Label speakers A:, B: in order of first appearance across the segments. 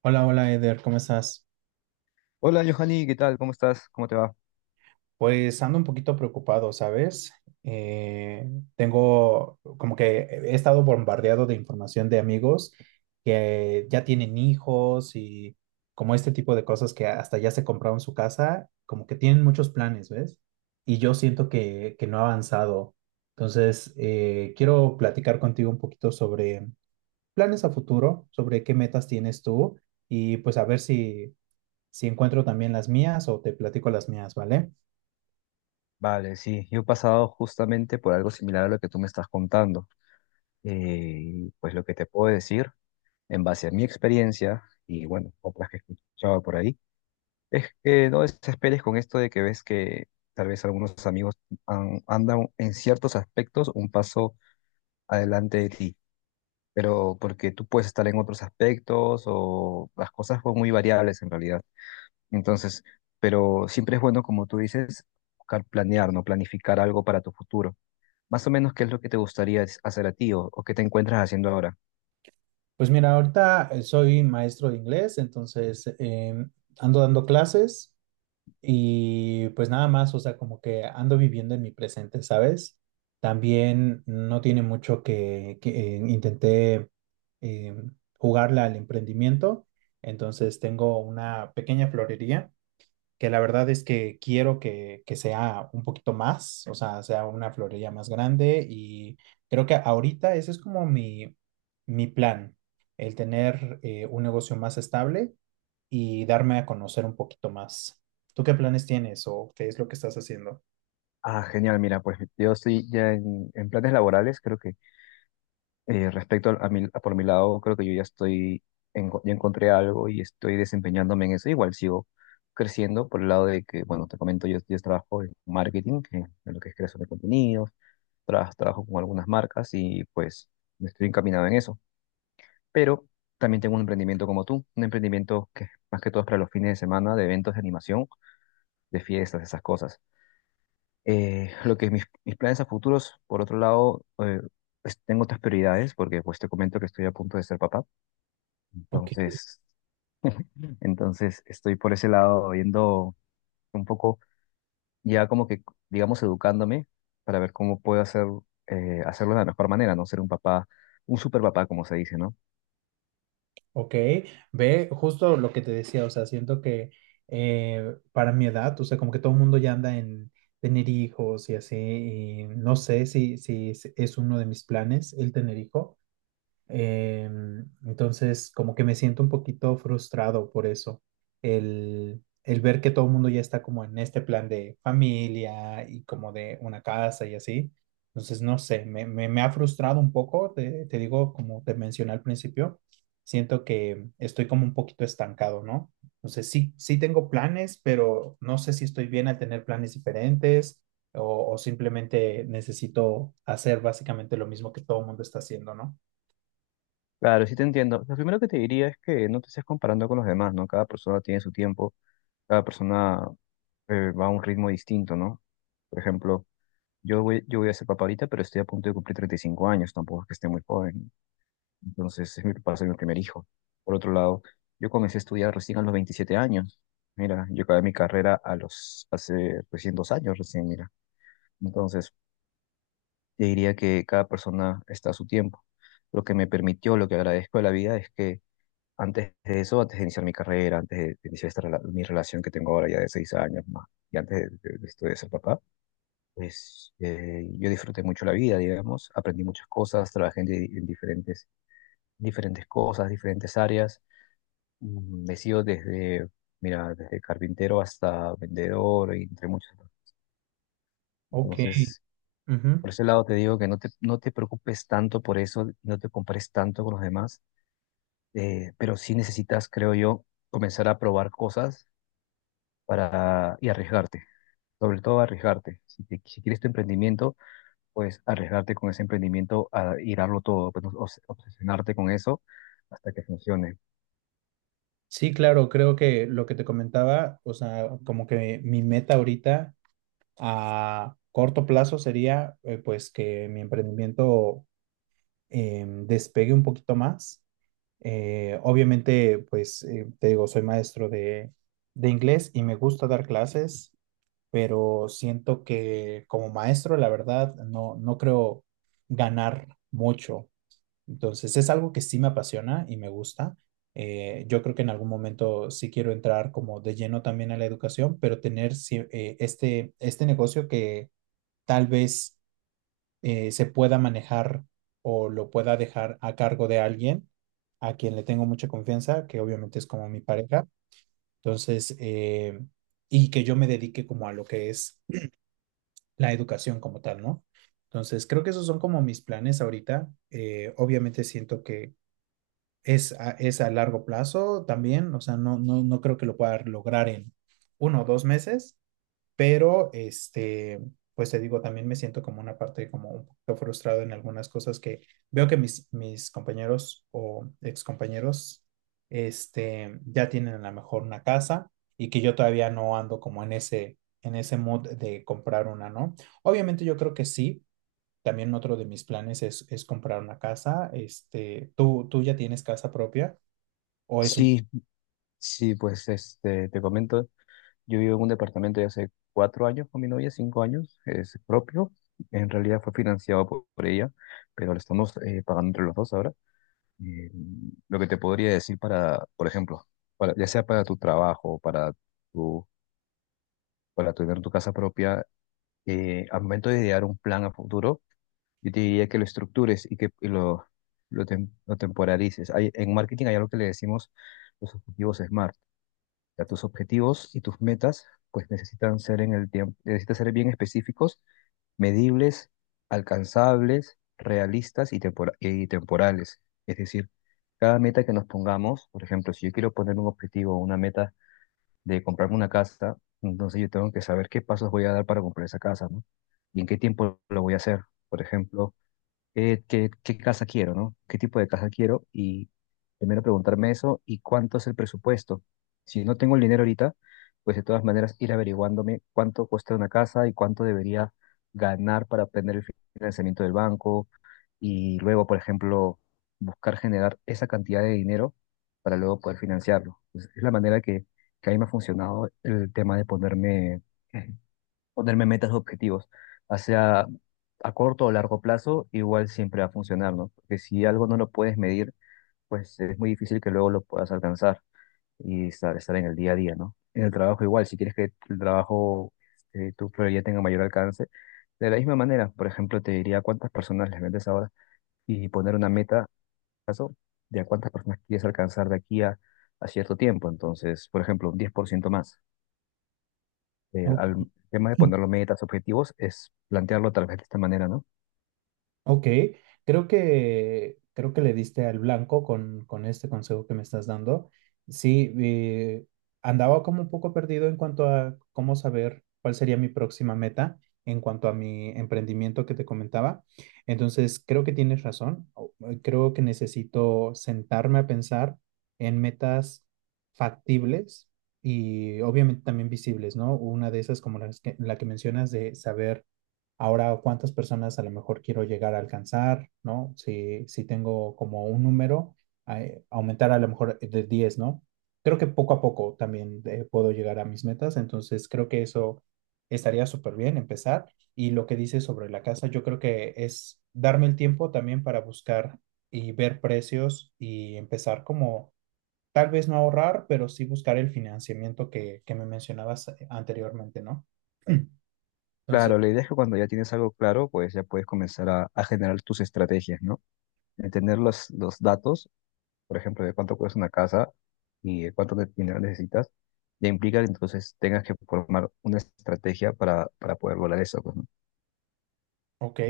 A: Hola, hola Eder, ¿cómo estás?
B: Hola, Johanny, ¿qué tal? ¿Cómo estás? ¿Cómo te va?
A: Pues ando un poquito preocupado, ¿sabes? Eh, tengo como que he estado bombardeado de información de amigos que ya tienen hijos y como este tipo de cosas que hasta ya se compraron su casa, como que tienen muchos planes, ¿ves? Y yo siento que no ha avanzado. Entonces, quiero platicar contigo un poquito sobre planes a futuro, sobre qué metas tienes tú y pues a ver si encuentro también las mías o te platico las mías, ¿vale?
B: Vale, sí, yo he pasado justamente por algo similar a lo que tú me estás contando. Pues lo que te puedo decir, en base a mi experiencia y bueno, otras que he escuchado por ahí, es que no desesperes con esto de que ves que tal vez algunos amigos andan en ciertos aspectos un paso adelante de ti, pero porque tú puedes estar en otros aspectos o las cosas son muy variables en realidad. Entonces, pero siempre es bueno, como tú dices, buscar planear, ¿no? Planificar algo para tu futuro. Más o menos, ¿qué es lo que te gustaría hacer a ti o qué te encuentras haciendo ahora?
A: Pues mira, ahorita soy maestro de inglés, entonces ando dando clases y pues nada más, o sea, como que ando viviendo en mi presente, ¿sabes? También no tiene mucho que intenté em, jugarle al emprendimiento, entonces tengo una pequeña florería que la verdad es que quiero que sea un poquito más, o sea, sea una florería más grande y creo que ahorita ese es como mi plan, el tener un negocio más estable y darme a conocer un poquito más. ¿Tú qué planes tienes o qué es lo que estás haciendo?
B: Ah, genial, mira, pues yo estoy ya en planes laborales, creo que respecto a por mi lado, creo que yo ya estoy, ya encontré algo y estoy desempeñándome en eso. Igual sigo creciendo por el lado de que, bueno, te comento, yo trabajo en marketing, en lo que es creación de contenidos, trabajo con algunas marcas y pues me estoy encaminado en eso. Pero también tengo un emprendimiento como tú, un emprendimiento que más que todo es para los fines de semana, de eventos de animación, de fiestas, esas cosas. Lo que mis planes a futuros, por otro lado, pues, tengo otras prioridades, porque pues te comento que estoy a punto de ser papá, entonces, entonces, estoy por ese lado yendo un poco, ya como que, digamos, educándome para ver cómo puedo hacer, hacerlo de la mejor manera, no ser un papá, un super papá, como se dice, ¿no?
A: Ok, ve justo lo que te decía, o sea, siento que para mi edad, o sea, como que todo el mundo ya anda en tener hijos y así, y no sé si, si es uno de mis planes el tener hijo. Entonces, como que me siento un poquito frustrado por eso. El ver que todo el mundo ya está como en este plan de familia y como de una casa y así. Entonces, no sé, me ha frustrado un poco, te digo, como te mencioné al principio, siento que estoy como un poquito estancado, ¿no? Entonces, sí, sí tengo planes, pero no sé si estoy bien al tener planes diferentes o simplemente necesito hacer básicamente lo mismo que todo el mundo está haciendo, ¿no?
B: Claro, sí te entiendo. Lo primero que te diría es que no te estés comparando con los demás, ¿no? Cada persona tiene su tiempo, cada persona va a un ritmo distinto, ¿no? Por ejemplo, yo voy a ser papá ahorita, pero estoy a punto de cumplir 35 años, tampoco es que esté muy joven. Entonces, es mi, va a ser mi primer hijo. Por otro lado, yo comencé a estudiar recién a los 27 años. Mira, yo acabé mi carrera hace recién 2 años, recién, mira. Entonces, te diría que cada persona está a su tiempo. Lo que me permitió, lo que agradezco de la vida es que antes de eso, antes de iniciar mi carrera, antes de iniciar esta, mi relación que tengo ahora ya de 6 años más, y antes de, de esto de ser papá, pues yo disfruté mucho la vida, digamos, aprendí muchas cosas, trabajé en diferentes cosas, diferentes áreas, he sido desde, mira, desde carpintero hasta vendedor, y entre muchas otras.
A: Ok,
B: Entonces,
A: ujú.
B: por ese lado te digo que no te preocupes tanto por eso, no te compares tanto con los demás, pero sí necesitas, creo yo, comenzar a probar cosas para, y arriesgarte, sobre todo arriesgarte. Si quieres tu emprendimiento, pues arriesgarte con ese emprendimiento a ir a darlo todo, pues, obsesionarte con eso hasta que funcione.
A: Sí, claro, creo que lo que te comentaba, o sea, como que mi meta ahorita a corto plazo sería pues que mi emprendimiento despegue un poquito más. Obviamente, pues te digo, soy maestro de inglés y me gusta dar clases, pero siento que como maestro, la verdad, no, no creo ganar mucho. Entonces es algo que sí me apasiona y me gusta. Yo creo que en algún momento sí quiero entrar como de lleno también a la educación, pero tener este, este negocio que tal vez se pueda manejar o lo pueda dejar a cargo de alguien a quien le tengo mucha confianza, que obviamente es como mi pareja. Entonces, y que yo me dedique como a lo que es la educación como tal, ¿no? Entonces, creo que esos son como mis planes ahorita. Obviamente siento que es a largo plazo también, o sea, no creo que lo pueda lograr en uno o dos meses, pero este, pues te digo, también me siento como una parte como un poquito frustrado en algunas cosas que veo que mis compañeros o excompañeros este, ya tienen a lo mejor una casa y que yo todavía no ando como en en ese mood de comprar una, ¿no? Obviamente yo creo que sí, también otro de mis planes es comprar una casa. Este, tú ya tienes casa propia o es
B: Sí, sí, pues este, te comento, yo vivo en un departamento de hace 4 años con mi novia, 5 años, es propio, en realidad fue financiado por ella, pero lo estamos pagando entre los dos ahora. Eh, lo que te podría decir para, por ejemplo, para, ya sea para tu trabajo, para tu, para tener tu casa propia, al momento de idear un plan a futuro, yo te diría que lo estructures y que y lo temporalices. En marketing hay algo que le decimos los objetivos SMART. O sea, tus objetivos y tus metas pues necesitan ser en el tiempo, necesitan ser bien específicos, medibles, alcanzables, realistas y, y temporales. Es decir, cada meta que nos pongamos, por ejemplo, si yo quiero poner un objetivo o una meta de comprarme una casa, entonces yo tengo que saber qué pasos voy a dar para comprar esa casa, ¿no? Y en qué tiempo lo voy a hacer. Por ejemplo, qué casa quiero, ¿no? ¿Qué tipo de casa quiero? Y primero preguntarme eso y cuánto es el presupuesto. Si no tengo el dinero ahorita, pues de todas maneras ir averiguándome cuánto cuesta una casa y cuánto debería ganar para obtener el financiamiento del banco y luego, por ejemplo, buscar generar esa cantidad de dinero para luego poder financiarlo. Entonces, es la manera que, a mí me ha funcionado el tema de ponerme, ponerme metas o objetivos, hacia a corto o largo plazo, igual siempre va a funcionar, ¿no? Porque si algo no lo puedes medir, pues es muy difícil que luego lo puedas alcanzar y estar en el día a día, ¿no? En el trabajo igual, si quieres que el trabajo, este, tu prioridad tenga mayor alcance, de la misma manera, por ejemplo, te diría cuántas personas les vendes ahora y poner una meta, caso, de a cuántas personas quieres alcanzar de aquí a cierto tiempo. Entonces, por ejemplo, un 10% más. El,
A: un...
B: al tema de poner los metas, objetivos, es plantearlo tal vez de esta manera, ¿no?
A: Ok, creo que le diste al blanco con este consejo que me estás dando. Sí, andaba como un poco perdido en cuanto a cómo saber cuál sería mi próxima meta en cuanto a mi emprendimiento que te comentaba. Entonces, creo que tienes razón. Creo que necesito sentarme a pensar en metas factibles y obviamente también visibles, ¿no? Una de esas como la que mencionas de saber ahora, ¿cuántas personas a lo mejor quiero llegar a alcanzar? ¿No? Si, si tengo como un número, aumentar a lo mejor de 10, ¿no? Creo que poco a poco también puedo llegar a mis metas, entonces creo que eso estaría súper bien empezar. Y lo que dices sobre la casa, yo creo que es darme el tiempo también para buscar y ver precios y empezar como tal vez no ahorrar, pero sí buscar el financiamiento que me mencionabas anteriormente, ¿no? Entonces...
B: Claro, la idea es que cuando ya tienes algo claro, pues ya puedes comenzar a generar tus estrategias, ¿no? De tener los datos, por ejemplo, de cuánto cuesta una casa y de cuánto de dinero necesitas, ya implica que entonces tengas que formar una estrategia para poder lograr eso, pues, ¿no?
A: Ok,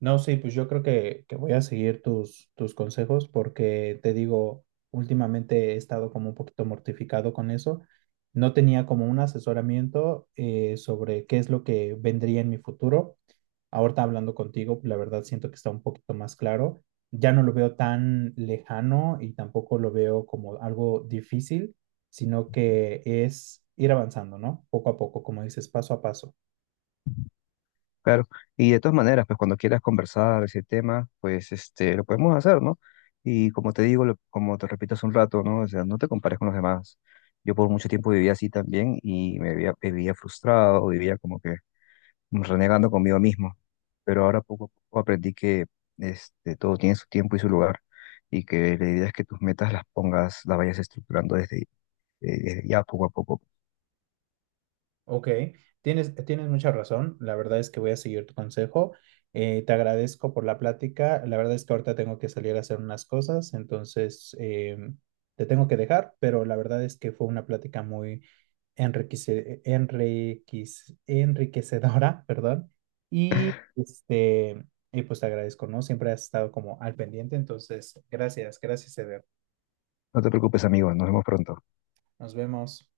A: no, sí, pues yo creo que voy a seguir tus consejos porque te digo, últimamente he estado como un poquito mortificado con eso. No tenía como un asesoramiento sobre qué es lo que vendría en mi futuro. Ahorita hablando contigo, la verdad siento que está un poquito más claro. Ya no lo veo tan lejano y tampoco lo veo como algo difícil, sino que es ir avanzando, ¿no? Poco a poco, como dices, paso a paso.
B: Claro, y de todas maneras, pues cuando quieras conversar ese tema, pues este, lo podemos hacer, ¿no? Y como te digo, lo- como te repito hace un rato, ¿no? O sea, no te compares con los demás. Yo por mucho tiempo vivía así también y me vivía, frustrado, vivía como que renegando conmigo mismo. Pero ahora poco a poco aprendí que este, todo tiene su tiempo y su lugar y que la idea es que tus metas las pongas, las vayas estructurando desde ya poco a poco.
A: Ok, tienes mucha razón. La verdad es que voy a seguir tu consejo. Te agradezco por la plática. La verdad es que ahorita tengo que salir a hacer unas cosas, entonces te tengo que dejar, pero la verdad es que fue una plática muy enriquecedora, perdón. Y, este, y pues te agradezco, ¿no? Siempre has estado como al pendiente, entonces gracias, gracias, Eder.
B: No te preocupes, amigo, nos vemos pronto.
A: Nos vemos.